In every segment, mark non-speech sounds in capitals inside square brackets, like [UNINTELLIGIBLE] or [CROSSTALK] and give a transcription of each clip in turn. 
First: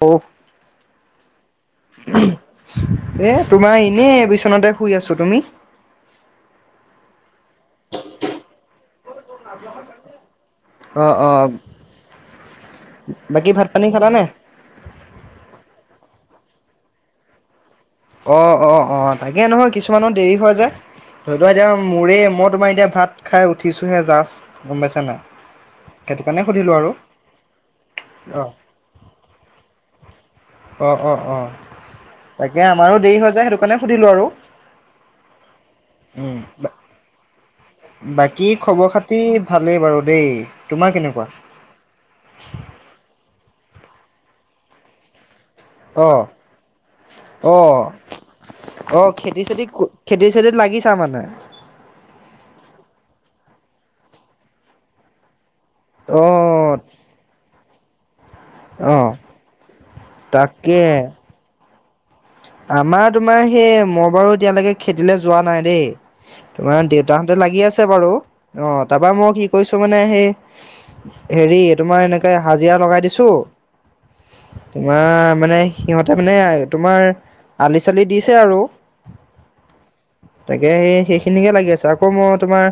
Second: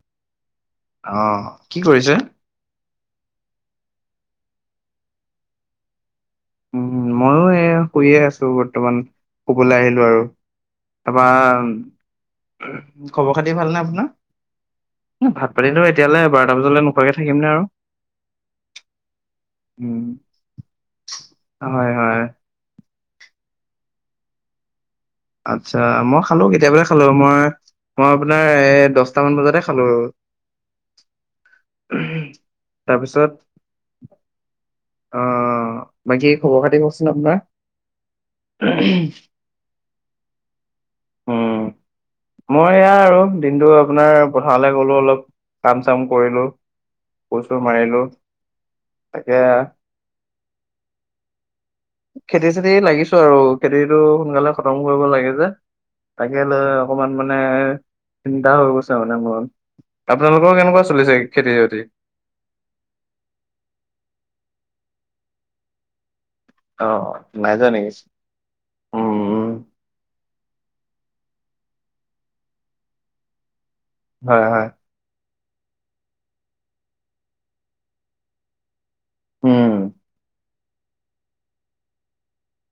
অ অহ কি কৰিছে? এ তোমাৰ এনে এবিচনাতে শুই আছো তুমি উম ময়ো এই শুইয়ে আছো বৰ্তমান শুবলে আহিলো আৰু অ তাৰপা অ খবৰ বাকী খাতি ভাত ভালনে পানী আপোনাৰ খালানে? ভাত পানীতো এতিয়ালে বাৰটা বজালে নোখোৱাকে থাকিম নে বাও অ অ অ তাকে নহয় কিছুমানৰ দেৰি হয় যে ধৰি লোৱা এতিয়া হয় মোৰে হয় মই তোমাৰ এতিয়া ভাত খাই উঠিছোহে জাষ্ট গম পাইছ নাই আচ্ছা মই সেইটো খালো কাৰণে সুধিলোঁ কেতিয়াবাই আৰু খালো মই মই অ আপোনাৰ এ দছটামান বজাতে খালো অহ অহ অহ তাকে আমাৰো দেৰি তাৰপিছত হয় যে সেইটো কাৰণে সুধিলোঁ আৰু অ বাকী উম খবৰ খাতি কওকচোন আপোনাৰ? বাকী খবৰ খাতি ভালেই বাৰু দেই তোমাৰ কেনেকুৱা উম মই এয়া আৰু দিনটো আপোনাৰ পথাৰলে গলো অলপ কাম চাম অ কৰিলো কোৰ অ চোৰ মাৰিলো অ তাকে খেতি চেতি খেতি চেতিত লাগিছা মানে খেতি চেতি লাগিছো আৰু খেতিটো সোনকালে খতম কৰিব লাগে যে অ তাকে লৈ অকমান মানে। চিন্তা হৈ অ গৈছে মানে মোৰ আপোনালোকৰ কেনেকুৱা তাকে চলিছে খেতি বাতি? আমাৰ তোমাৰ সেই মই বাৰু এতিয়ালৈকে খেতিলৈ যোৱা নাই দেই। অ তোমাৰ দেউতাহঁতে নাই লাগি যোৱা আছে নেকি বাৰু অ উম তাৰপৰা মই উম কি কৰিছো মানে সেই,,, হেৰি তোমাৰ এনেকে হাজিৰা লগাই দিছোঁ। হয়ঁ হয়ঁ। ওআ মানে সিহঁতে মানে তোমাৰ আলি চালি দিছে আৰু। উমঁ। তাকে সেই সেইখিনিকে লাগি আছে আকৌ মই তোমাৰ।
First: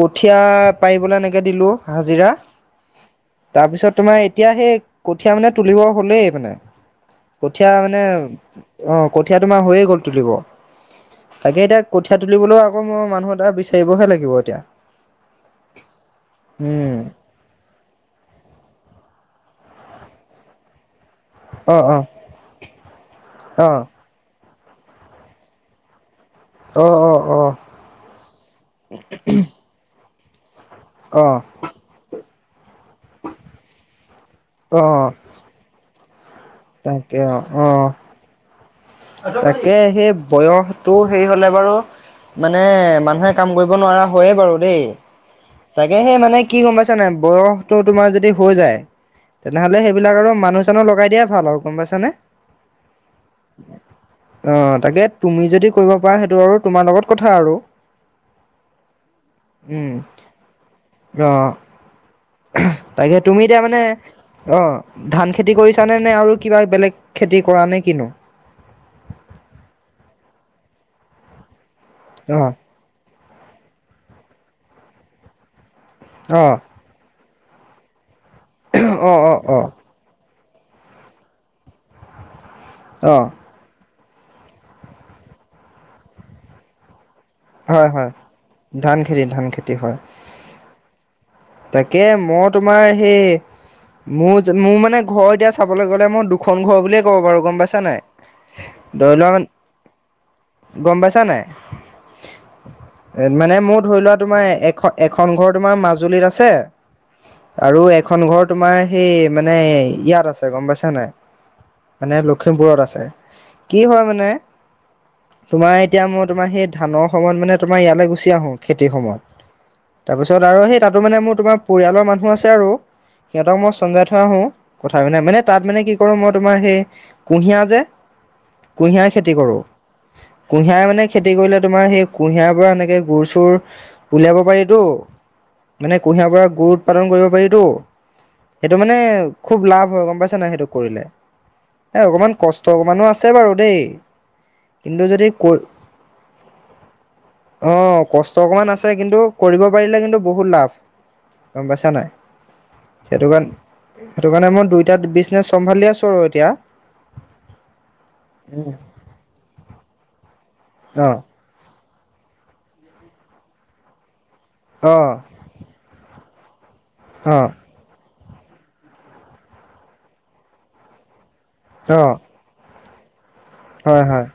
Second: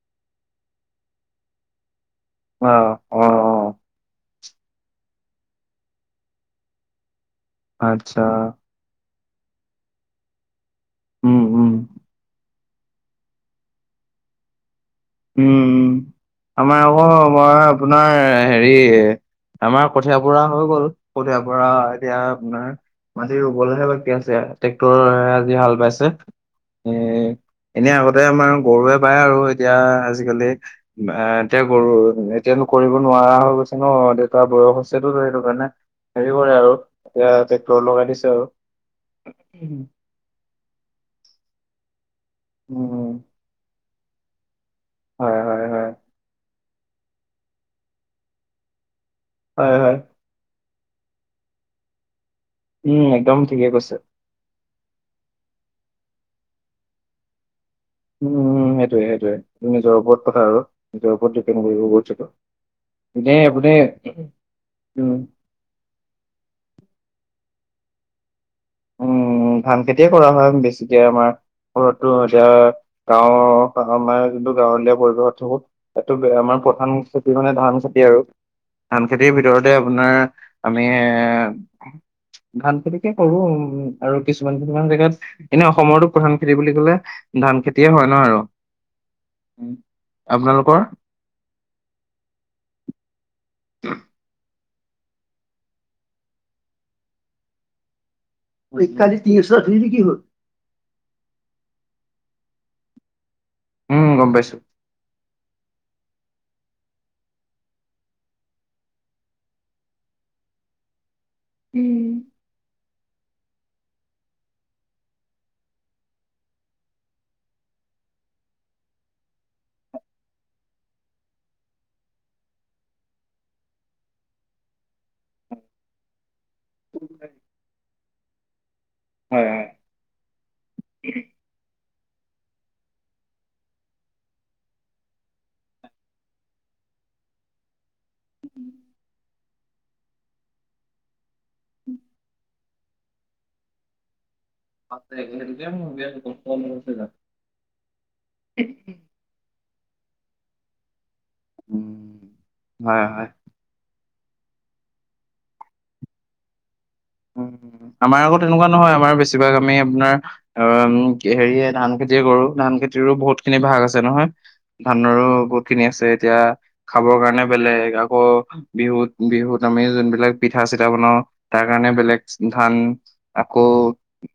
কঠীয়াা পাৰিবলৈ এনেকৈ দিলোঁ হাজিৰা। অঁ অঁ! তাৰপিছত তোমাৰ এতিয়া সেই কঠীয়া মানে তুলিব হ'লেই মানে। কঠীয়া মানে আচ্ছা অ কঠীয়া তোমাৰ হৈয়ে গ'ল তুলিব। উম তাকে উম এতিয়া কঠীয়া তুলিবলৈও আকৌ মই মানুহ এটা বিচাৰিবহে লাগিব এতিয়া। উমঁ আমাৰ উম আক মই আপোনাৰ হেৰি আমাৰ কঠিয় পৰা হৈ গ'ল। কঠিয়াৰ পৰা অ অ এতিয়া আপোনাৰ মাটি অ ৰুবলৈহে বাকি আছে। ট্ৰেক্টৰ আজি হাল বাইছে। অঁ অঁ অঁ! এনেই আগতে আমাৰ গৰুৱে বায় আৰু এতিয়া আজিকালি অ আ এতিয়া গৰু এতিয়ানো কৰিব নোৱাৰা হৈ গৈছে ন দেউতাৰ বয়স অ হৈছেতো সেইটো কাৰণে হেৰি কৰে আৰু। তাকে এতিয়া অ অ ট্ৰেক্টৰ লগাই দিছে আৰু। তাকে সেই বয়সতটো হেৰি হলে বাৰু মানে উম মানুহে,, কাম কৰিব নোৱাৰা হয়য়ে বাৰু দেই হয় হয় হয় তাকে সে মানে কি গম পাইছা নাই বয়স তো তোমাৰ যদি হৈ যায় হয় তেনেহ'লে হয় সেইবিলাক আৰু মানুহ চানুহ লগাই দিয়াই ভাল আৰু গম পাইছা নাই। উমঁ একদম ঠিকে কৈছে। অ তাকে তুমি যদি কৰিব পাৰা সেইটো আৰু তোমাৰ লগত কথা আৰু। উমঁ উমঁ সেইটোয়ে সেইটোয়ে ত উম নিজৰ ওপৰত কথা আৰু নিজৰ ওপৰত ডিপেণ্ড কৰিব গৈছে তো আহ তাকে তুমি এতিয়া মানে অ উম ধান খিনি খেতি কৰিছানে নে আৰু কিবা বেলেগ খেতি কৰা নে কিনো? উমঁ ধান খেতিয়ে কৰা হয় বেছিকে আমাৰ ঘৰতো অ এতিয়া গাঁৱৰ আমাৰ যোনটো গাঁৱলীয়া পৰিৱেশত থাকো তাটো অ আমাৰ প্ৰধান খেতি মানে ধান খেতি আৰু ধান অ', খেতিৰ অ', অ', ভিতৰতে,,, আপোনাৰ আমি ধান খেতিকে অ', কৰো আৰু আৰু কিছুমান কিছুমান জেগাত এনেও অসমৰো প্ৰধান খেতি বুলি কলে ধান খেতিয়ে হয় ন আৰু ধান খেতি, ধান খেতি হয়। আপোনালোকৰ? তাকে মই তোমাৰ সেই মোৰ মোৰ মানে ঘৰ এতিয়া চাবলৈ গ'লে মই দুখন ঘৰ বুলিয়ে ক'ব পাৰু গম পাইছা নাই। ধৰি ভিক্ষাৰিই লোৱা তিনিশৰ কি হ'ল। গম পাইছা নাই এ মানে মোৰ ধৰি উম লোৱা গম তোমাৰ পাইছো এখন এখন ঘৰ তোমাৰ মাজুলীত আছে। আৰু এখন ঘৰ তোমাৰ সেই মানে ইয়াত আছে গম পাইছা নাই। মানে লখিমপুৰত আছে কি হয় মানে। তোমাৰ এতিয়া মই তোমাৰ সেই ধানৰ সময়ত মানে তোমাৰ ইয়ালৈ গুচি আহো খেতিৰ সময়ত। তাৰপিছত আৰু সেই তাতো মানে মোৰ তোমাৰ পৰিয়ালৰ মানুহ আছে আৰু। সিহঁতক মই চমজাই থৈ আহো কথা মানে তাত মানে কি কৰো মই তোমাৰ সেই কুঁহিয়া যে কুঁহিয়াৰ খেতি হয় কৰো। হয় কুঁহিয়াই মানে খেতি কৰিলে তোমাৰ সেই কুঁহিয়াৰ পৰা এনেকে গুৰ চুৰ উলিয়াব পাৰিতো মানে কুঁহিয়াৰ পৰা গুৰ উৎপাদন কৰিব পাৰি তো সেইটো মানে খুব লাভ হয় গম পাইছা নাই সেইটো কৰিলে এই অকণমান কষ্ট অকমানো আছে বাৰু দেই কিন্তু যদি ক অ কষ্ট অকণমান আছে কিন্তু কৰিব পাৰিলে কিন্তু বহুত লাভ গম পাইছা নাই হয় হয় সেইটো কাৰণ সেইটো কাৰণে মই দুইটাত বিজনেচ চম্ভালি আছো আৰু এতিয়া উ আমাৰ আগত তেনেকুৱা নহয় আমাৰ বেছিভাগ আমি আপোনাৰ অ হেৰিয় ধান খেতিয়ে কৰো ধান খেতিৰো বহুত খিনি ভাগ আছে নহয়। অ', ধানৰো বহুত খিনি আছে এতিয়া খাবৰ কাৰণে অ', বেলেগ আকৌ বিহুত বিহুত আমি যোনবিলাক পিঠা চিঠা বনাওঁ কাৰণে অ', বেলেগ ধান আকৌ হয়, হয়,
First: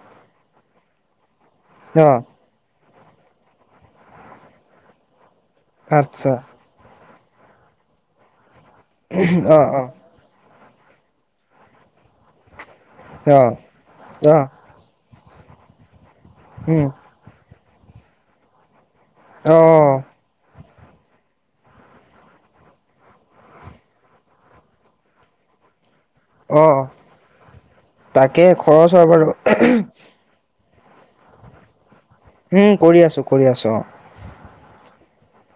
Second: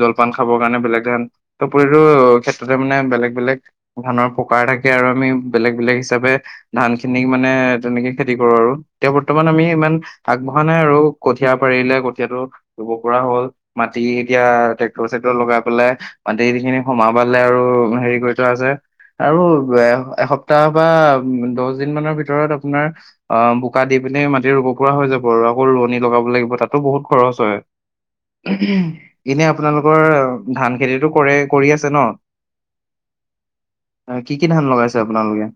জলপান খাবৰ কাৰণে বেলেগ ধান প্ৰতিটো অ', ক্ষেত্ৰতে মানে বেলেগ বেলেগ ধানৰ পকাৰ থাকে আৰু আমি বেলেগ বেলেগ হিচাপে আচ্ছা, ধান খিনিক মানে তেনেকে খেতি কৰো আৰু এতিয়া বৰ্তমান আমি অ', অ', ইমান আগবঢ়া নাই আৰু কঠিয়া পাৰিলে কঠিয়াটো ৰুব পৰা হ'ল অ', মাটি এতিয়া অ', চ চ লগাই পেলাই মাটিখিনি উম, সোমাব পালে আৰু হেৰি কৰি থোৱা আছে আৰু অ', এসপ্তাহ বা দহ দিন মানৰ ভিতৰত আপোনাৰ অ বোকা দি পিনে মাটি ৰুব পৰা হৈ যাব আৰু আকৌ ৰোৱনী লগাব লাগে তাতো অ', বহুত খৰচ হয় তাকে খৰচ হয় বাৰু এনে আপোনালোকৰ ধান খেতিটো কৰে কৰি আছে ন কৰি আছো কৰি আছো অ অ কি কি ধান লগাইছে আপোনালোকে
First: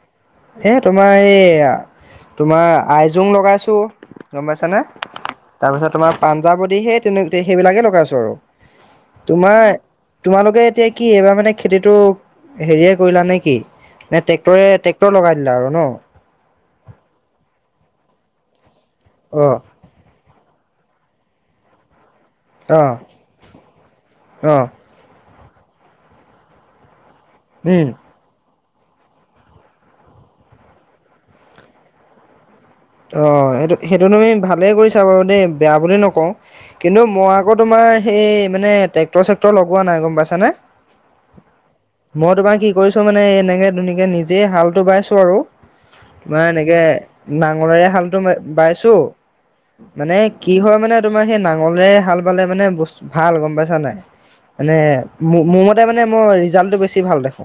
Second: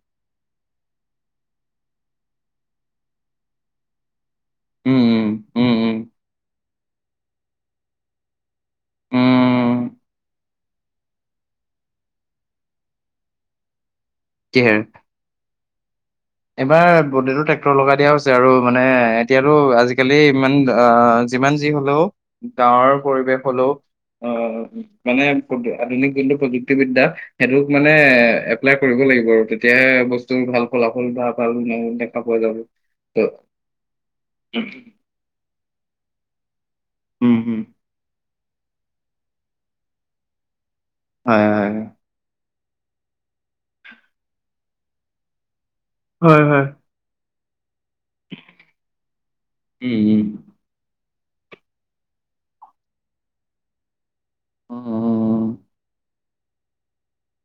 এই তোমাৰ এই তোমাৰ আইজোং লগাইছোঁ গম পাইচা নে উম উম উম তাৰপিছত উম তোমাৰ পাঞ্জাৱদী সেই তেনে সেইবিলাকেই লগাইছোঁ আৰু তোমাৰ উম তোমালোকে এতিয়া কি এইবাৰ মানে খেতিটো হেৰিয়ে কৰিলা নে কি নে ট্ৰেক্টৰে কিহেৰে ট্ৰেক্টৰ লগাই দিলা আৰু কনো এইবাৰ বোটতো ট্ৰেক্টৰ লগাই দিয়া হৈছে আৰু মানে এতিয়াতো অ', আজি আজিকালি ইমান অ যিমান যি হলেও অ', গাঁৱৰ পৰিৱেশ হলেও অ', আহ মানে আধুনিক যোনটো প্ৰযুক্তি বিদ্যা সেইটোক উম, মানে এ কৰিব লাগিব আৰু তেতিয়াহে বস্তুৰ ভাল ফলাফল বা ভাল ন দেখা পোৱা যাব অ ত এইটো সেইটো তুমি ভালে কৰিছা বাৰু দেই বেয়া বুলি নকওঁ কিন্তু মই উম আকৌ হম তোমাৰ সেই মানে টেক্টৰ চেক্টৰ লগোৱা নাই গম পাইছানে। হয় হয় মই তোমাৰ কি কৰিছো মানে এনেকে ধুনকে নিজেই হালটো বাইছোঁ আৰু হয় তোমাৰ হয় হয় এনেকে নাঙলেৰে হালতো বাইছো উম মানে উম কি হয় মানে তোমাৰ সেই নাঙলেৰে হাল বালে মানে ব ভাল গম পাইছা নাই মানে উম, উম। মোৰ মতে মানে মই ৰিজাল্টটো বেছি ভাল দেখো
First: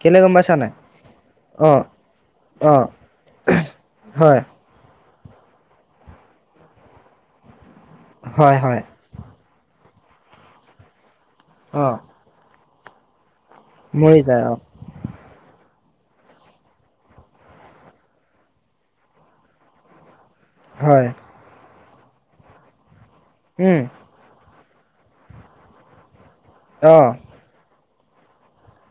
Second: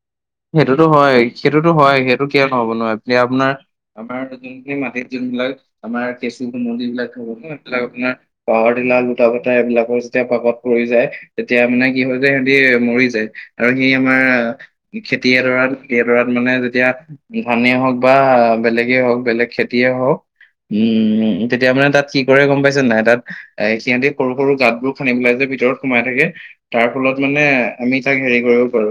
কেলে গম পাইছা নাই। সেইটোতো হয় সেইটোতো অ', হয় সেইটো কিয় নহ'ব অ', নোৱাৰ এ আপোনাৰ আমাৰ হয়, মাটিত যোনবিলাক আমাৰ কেঁচু নদী বিলাক হ'ব ন সেইবিলাক আপাৰ হয়, হয়, পাহাৰিলা কটা কত এইবিলাকৰ যেতিয়া পাকত পৰি যায় তেতিয়া মানে অ', কি হয় যোয় সিহঁতি মৰি যায় আৰু সেই মৰি যায় অ', আমাৰ খেতি এডৰাত এডৰাত মানে যেতিয়া। ধান হওক বা, বেলেগেই হওক বেলেগ খেতিয়ে হওক। হয়। উম, তেতিয়া মানে তাত কি কৰে গম পাইছে নাই তাত এ উম সিহঁতি। সৰু সৰু গাতবোৰ খান্দি পেলাই যে ভিতৰত সোমাই থাকে, তাৰ অহ ফলত মানে আমি তাক হেৰি কৰিব পাৰো।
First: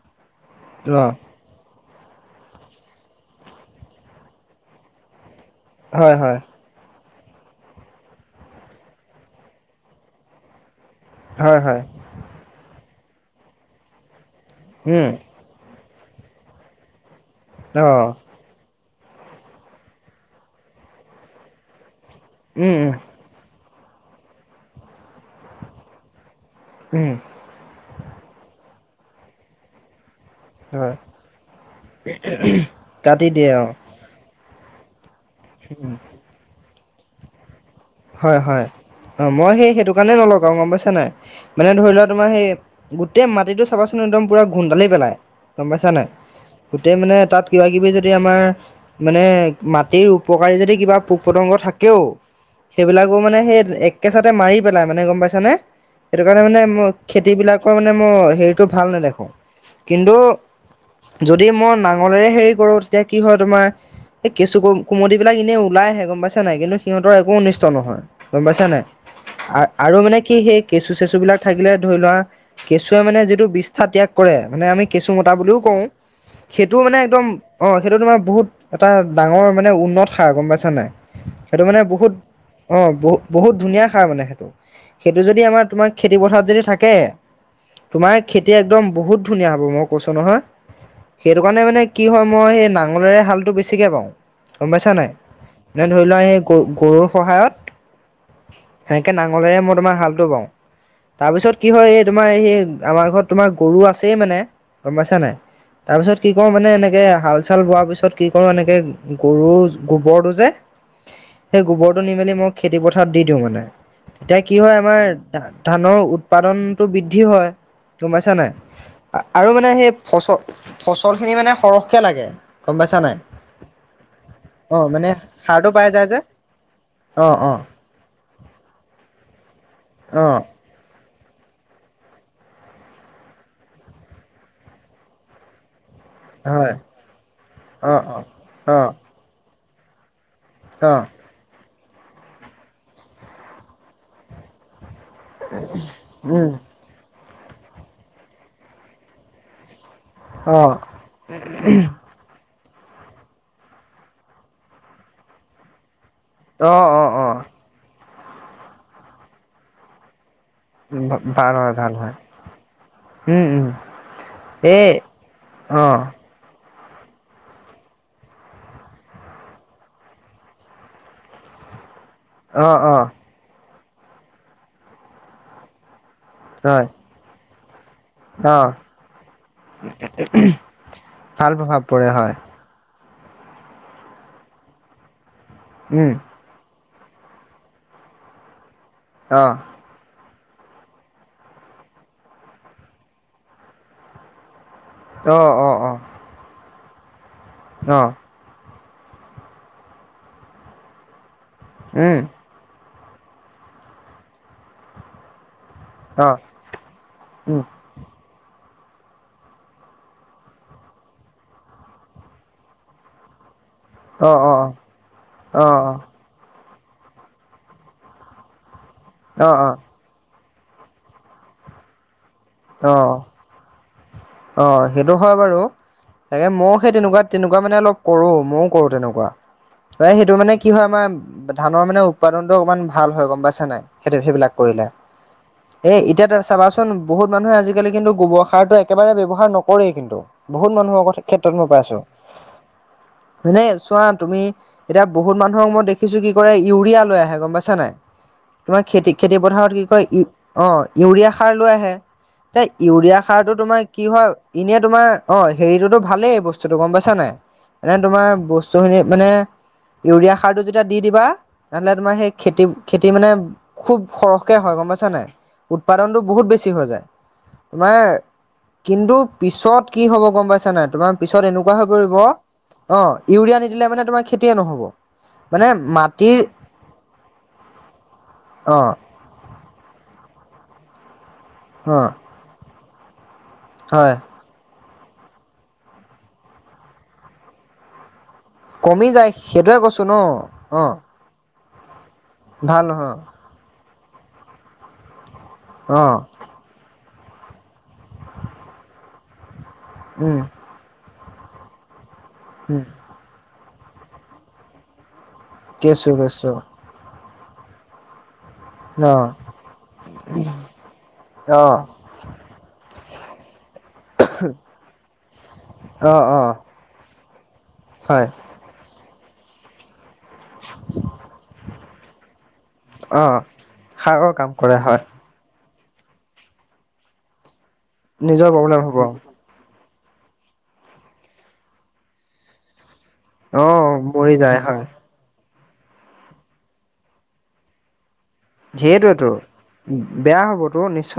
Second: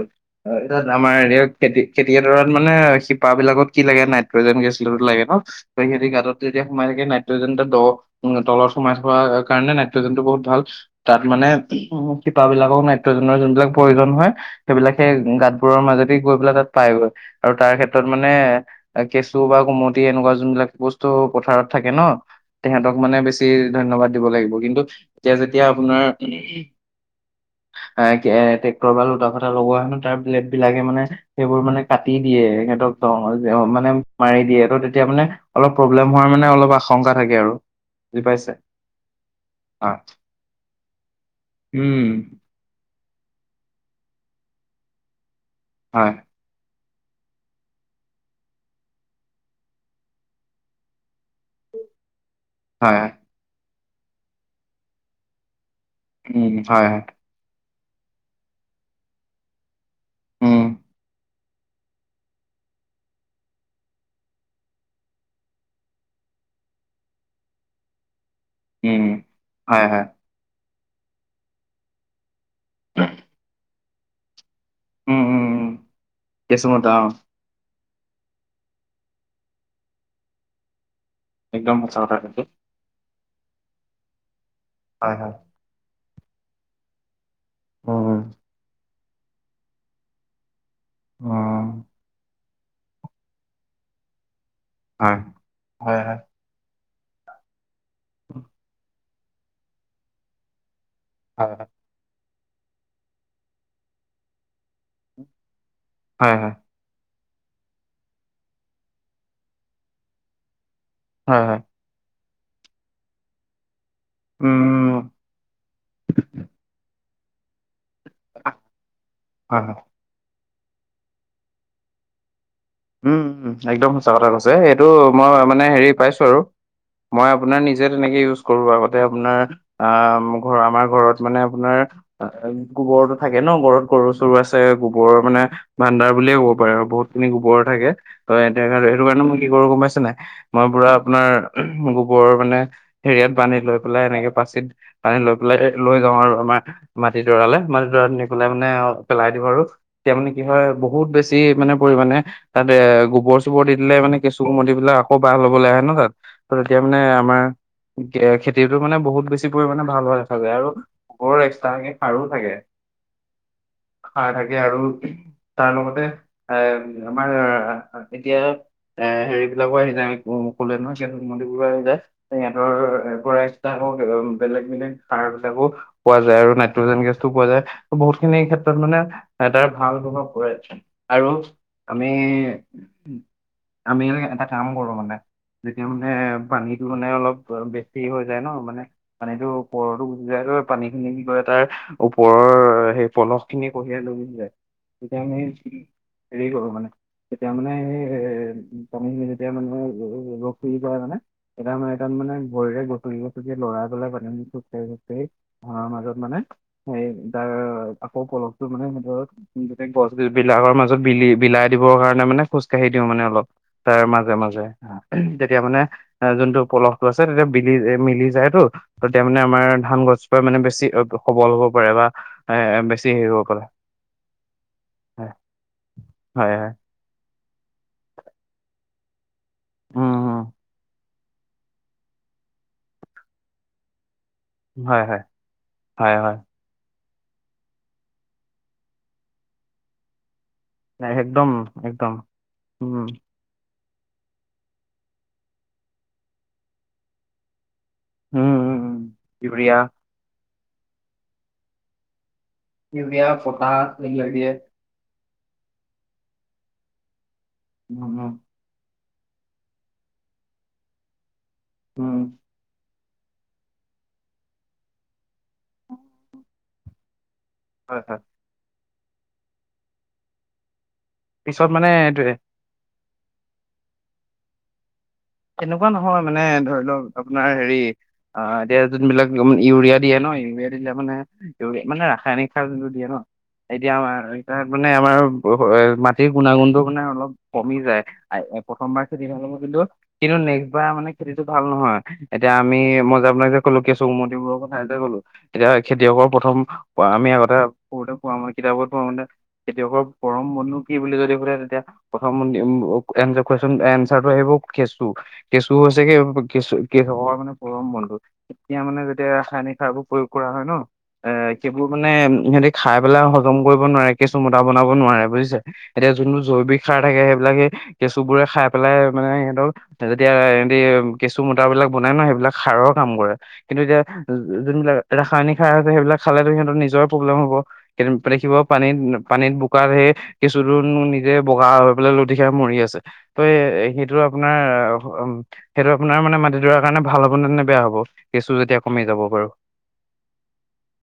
তত অহ আমাৰ। খেতি খেতিয়ডৰাত মানে শিপা বিলাকত কি লাগে নাইট্ৰজেন গেছ লাগে ন ত সহতি হয় গাতত। হয় যেতিয়া সোমাই থাকে নাইট্ৰজেন এটা দ তলত সোমাই থকা কাৰণে নাইট্ৰজেন টো বহুত ভাল। তাত মানে হয় হয় উম শিপাবলাকৰ নাইট্ৰজেনৰ যোনবিলাক প্ৰয়োজন হয় সেইবিলাকে উম গাত। কোৰৰ মাজতে গৈ পেলা তাত পাইগৈ আৰু তাৰ অহ ক্ষেত্ৰত মানে। [UNINTELLIGIBLE] কেঁচু বা কুমতি এনেকুৱা যোনবিলাক বস্তু পথাৰত থাকে ন, উম উম তেহঁতক মানে বেছি। ধন্যবাদ দিব লাগিব, কিন্তু এতিয়া যেতিয়া আপোনাৰ। উম। আহ ট্ৰেক্টৰ বা লুটা কটা লগোৱা হে নো তাৰ। সেইবিলাকে হয় মানে সেইবোৰ মানে কাটি দিয়ে, কাটি সিহঁতক দিয়ে অ মানে মাৰি দিয়ে ত তেতিয়া মানে। অলপ প্ৰব্লেম হোৱাৰ মানে অলপ আশংকা থাকে আৰু। বুজি হয় পাইছে হয়, অ' মই সেই সেইটো হয় কাৰণে নলওঁ আৰু গম পাইছা নাই মানে ধৰি লোৱা তোমাৰ উম সেই। গোটেই মাটিটো চাবাচোন একদম পুৰা গোন্দালি পেলাই গম পাইছা নাই। হয় গোটেই মানে তাত কিবা কিবি যদি আমাৰ। মানে মাটিৰ উপকাৰী যদি কিবা পোক পতংগ থাকে। হয় হয় সেইবিলাকো মানে সেই একেচাতে মাৰি পেলাই মানে গম পাইছ নে, সেইটো কাৰণে উম মানে হয় হয় খেতি বিলাক। মানে মই হেৰিটো ভাল নেদেখো, কিন্তু। উম যদি মই নাঙলেৰে হেৰি কৰোঁ তেতিয়া কি হয় তোমাৰ। এই কেচু - কুমুতি বিিলাক এনে ওলাই আহে গম পাইছে নাই কিন্তু সিহঁত একো। নহয় গম পাইছা নাই, উম হয় আৰু হয় মানে কি সেই কেঁচু চেচু বিলাক থাকিলে ধৰি লোৱা। কেঁচুৱে মানে যিটো বিষ্ঠা ত্যাগ কৰে, মানে আমি। উম কেঁচুমতা উম বুলিও উম কওঁ, সেইটোও কেঁচুমতা মানে অ একদম। অ' সেইটো তোমাৰ বহুত এটা ডাঙৰ মানে উন্নত সাৰ গম পাইছ নাই, সেইটো একদম মানে সঁচা কথা বহুত। কৈছে অঁ বহু বহুত ধুনীয়া সাৰ মানে সেইটো, হয় সেইটো হয় যদি আমাৰ তোমাৰ খেতিপথাৰত যদি থাকে। উম তোমাৰ উম খেতি একদম বহুত ধুনীয়া হব মই কৈছো নহয়, সেইটো কাৰণে উম, মানে। কি হয় মই সেই নাঙলেৰে হালতটো বেছিকে পাও গম পাইছা নাই, হয় এনে হয় ধৰি লোৱা হয় সেই। গৰুৰ সহায়ত। সেনেকে নাঙলেৰে মই তোমাৰ হালটো বাওঁ। তাৰপিছত কি হয় এই। তোমাৰ সেই আমাৰ ঘৰত তোমাৰ গৰু আছেই মানে গম পাইছা নাই। তাৰপিছত কি হয় কওঁ হয় মানে এনেকে হাল। াল ব পিছত কি কৰো এনেকে গৰু গৰটো যে হয় হয় স গ। [UNINTELLIGIBLE] খুলি মেলি মই খেতি পথাৰত দি দিওঁ মানে, এতিয়া কি হয় আমাৰ। উম ধানৰ উৎপাদনটো বৃদ্ধি হয়, গম পাইছা নাই আৰু হয় মানে হয় সেই। ফচল - ফচল খিনি মানে সৰহকে লাগে। গম পাইছা নাই? উম, একদম সঁচা কথা কৈছা, অ সেইটো মানে মই মানে সাৰটো হেৰি পাই যায় যে পাইছো আৰু। মই অ অ আপোনাৰ নিজে তেনেকে ইউজ কৰো, আগতে আপোনাৰ অ আমাৰ ঘৰত। মানে আপোনাৰ গোবৰতো থাকে ন, ঘৰত গৰু- চৰু আছে গোবৰ মানে। ভাণ্দাৰ বুলিয়ে ক'ব পাৰে হয় আৰু বহুখিনি গোবৰ থাকে, অ অ ত' অ সেইটো কাৰণে মই কি কৰো গম পাইছা নাই। মই পুৰা অ আপোনাৰ গোবৰৰ মানে হেৰিয়াত বান্ধি লৈ পেলাই এনেকে পাচিত। লৈ পেলাই লৈ যাওঁ আৰু উম আমাৰ মাটিডৰালে মাটিডৰাত নি পেলাই মানে পেলাই দিওঁ আৰু। তেতিয়া মানে কি অ হয়, বহুত বেছি মানে পৰিমণে। তাতে এ গোবৰ চোবৰ দি দিলে মানে কেঁচু কুমদ বিলাক আকৌ বাহ ল'ব লে আহে ন তাত। ত অ তেতিয়া মানে অ অ আমাৰ খেতিটো মানে বহুত বেছি পৰিমাণে ভাল হোৱা দেখা যায় আৰু- বৰ ভাল হয় এক্সট্ৰাকে ভাল হয় সাৰো থাকে। উম উম খাৰ থাকে আৰু এই তাৰ অ লগতে এ। আমাৰ এতিয়া। এ হেৰি বিলাকো আহি যায় কলে নহয় মন্দৰিবোৰ আহি যায়। সিহঁতৰ অ অ পৰাইক ষ্টাৰ বেলেগ বেলেগ সাৰ বিলাকো পোৱা যায় আৰু। হয় নাইট্ৰ'জন গেছ টো পোৱা যায়। বহুত খিনি অ ক্ষেত্ৰত মানে তাৰ ভাল প্ৰভাৱ পৰে আৰু ভাল প্ৰভাৱ পৰে হয় আমি- আমি এটা কাম কৰো মানে যেতিয়া মানে উম পানী- মানে অলপ বেছি হৈ যায় ন মানে অ পানীটো- ওপৰতো গুচি যায় ত পানী খিনি কি কৰে তাৰ- ওপৰৰ সেই পলস খিনি কঢ়িয়াই লৈ গোছি যায় তেতিয়া অ অ মানে- অ হেৰি কৰো মানে তেতিয়া মানে এই অ এ- উম [UNINTELLIGIBLE] ভৰিৰে গচকি গচকি লৰা গলে মানুুটুটেই গোটেই। অ মাজত অ মানে সেই তাৰ উম আকৌ কলো। মানে নিজৰ গোটেই গছ বি বিলাকৰ মাজত। ত বিলি বিলাই দিবৰ কাৰণে মানে খজকাঢ়ি দিওঁ মানে অলপ, তাৰ অ মাজে অ মাজে তেতিয়া অ অ মানে, যোনটো পলহ টো আছে তেতিয়া বিলি মিলি যায়তো তেতিয়া মানে অ আমাৰ অ ধান গছ- মানে বেছি সবল হ'ব পাৰে বা এ অ বেছি হেৰি হব পাৰে। অ সেইটো হয় বাৰু তাকে হয় হয়। মই সেই তেনেকুৱাত- তেনেকুৱা মানে অলপ কৰো মইও কৰো তেনেকুৱা প্ৰায় উম সেইটো মানে কি হয় আ- ধানৰ মানে উৎপাদনতটো অকমান ভাল হয় গম পাইছা নাই সেই সেইবিলাক- উম কৰিলে, হয় হয় এ হয় এতিয়া তই হয় চাবাচোন- চাবাচোন বহুত মানুহে আজিকালি কিন্তু গোবৰ সাৰটো একেবাৰে ব্যৱহাৰ নকৰেই কিন্তু, বহুত মানুহৰ নাই, একদম ক্ষেত্ৰত মই পাইছো। একদম উম হয়নে চোৱা তুমি এতিয়া বহুত মানুহক মই দেখিছো কি কৰে ইউৰিয়া লৈ আহে গম পাইছা নাই। উম উম তোমাৰ উম খেতি খেতি পথাৰত ইউৰিয়া কি কয় ইউ অ ইউৰিয়া সাৰ লৈ আহে। তে ইউৰিয়া সাৰতো তোমাৰ- পটাচ কি এইবিলাক হয় দিয়ে এনে তোমাৰ অ হেৰিতটোতো ভালেই বস্তুতটো গম পাইছা নাই এনে উম তোমাৰ উম বস্তু- স্তুখিনি মানে ইউৰিয়া সাৰটো যেতিয়া দি দিবা তেনহ'লে উম তোমাৰ সেই খেতি- খেতি মানে খুব সৰহকে হয় গম পাইছা নে নাই উৎপাদনটো বহুত বেছি হৈ যায়। তোমাৰ হয় হয় কিন্তু পিছত কি হব গম পাইছা নাই তোমাৰ পিছত এনেকুৱা মানে হৈ পৰিব। এইটোৱে অ ইউৰিয়া নিদিলে মানে তোমাৰ খেতিয়ে নহব। মানে তেনেকুৱা নহয় মাটিৰ মানে ধৰি লওক আপোনাৰ হেৰি অ এতিয়া যোনবিলাক- ইউৰিয়া দিয়ে ন ইউৰিয়া দিলে মানে ইউৰিয়া অ মানে ৰাসায়নিক সাৰ যোনটো দিয়ে ন। এতিয়া হয় আমাৰ- তাত মানে আমাৰ মাটিৰ গুণাগুণটো মানে অলপ কমি যায়। প্ৰথমবাৰ কমি খেতি যায় ভাল হ'ব সেইটোৱে কিন্তু কৈছো ন। কিন্তু নেক্সট অ বাৰ মানে খেতিতটো ভাল নহয় এতিয়া আমি ভাল নহয় মই যে মই যে- কলো কেঁচু উমতি বোৰৰ কথা যে ক'লো এতিয়া অ খেতিয়কৰ প্ৰথম- আমি আগতে সৰুতে পঢ়া শুনা কিতাপত পঢ়া মতে খেতিয়কৰ উম পৰম বন্ধু। কি বুলি যদি সুধে তেতিয়া প্ৰথম উম কুৱন এনচাৰটো আহিব কেচু। কেঁচু হৈছে কেছো কি কেছো কেঁচু কৃষকৰ মানে পৰম বন্ধু। তেতিয়া মানে অ যেতিয়া ৰাসায়নিক সাৰ বোৰ প্ৰয়োগ কৰা হয় ন এ অ সেইবোৰ মানে মানে সিহঁতি খাই পেলাই হজম কৰিব নোৱাৰে কেছু মতা বনাব নোৱাৰে বুজিছে এতিয়া অ যোনটো অ জৈৱ ৱিক সাৰ থাকে সেইবিলাকে সেই কেঁচু হয় বোৰে খাই পেলাই মানে সিহঁতক যেতিয়া এতি কেঁচু মতা বিলাক বনাই ন সেইবিলাক সাৰক কাম অ কৰে কিন্তু এতিয়া সাৰৰ কাম কৰে যোনবিলাক হয় ৰাসায়নিক সাৰ আছে সেইবিলাক খালেতো সিহঁতৰ নিজৰে প্ৰব্লেম হ'ব কেদিন পে নিজৰ দেখিব প্ৰব্লেম পানীত হ'ব পানীত বো- কাত সেই কিছুদোননো নিজে বগা হৈ পেলাই লোতি খাই মৰি আছে ত অ এ সেইটো মৰি যায় হয় অহ উম সেইটো আপোনাৰ মানে মাটিডৰাৰ কাৰণে ভাল হ'ব নে নে বেয়া হ'ব কেঁচু যেতিয়া কমি যাব সেইটয়েতো বাৰু বেয়া হ'বতো নিশ্চয়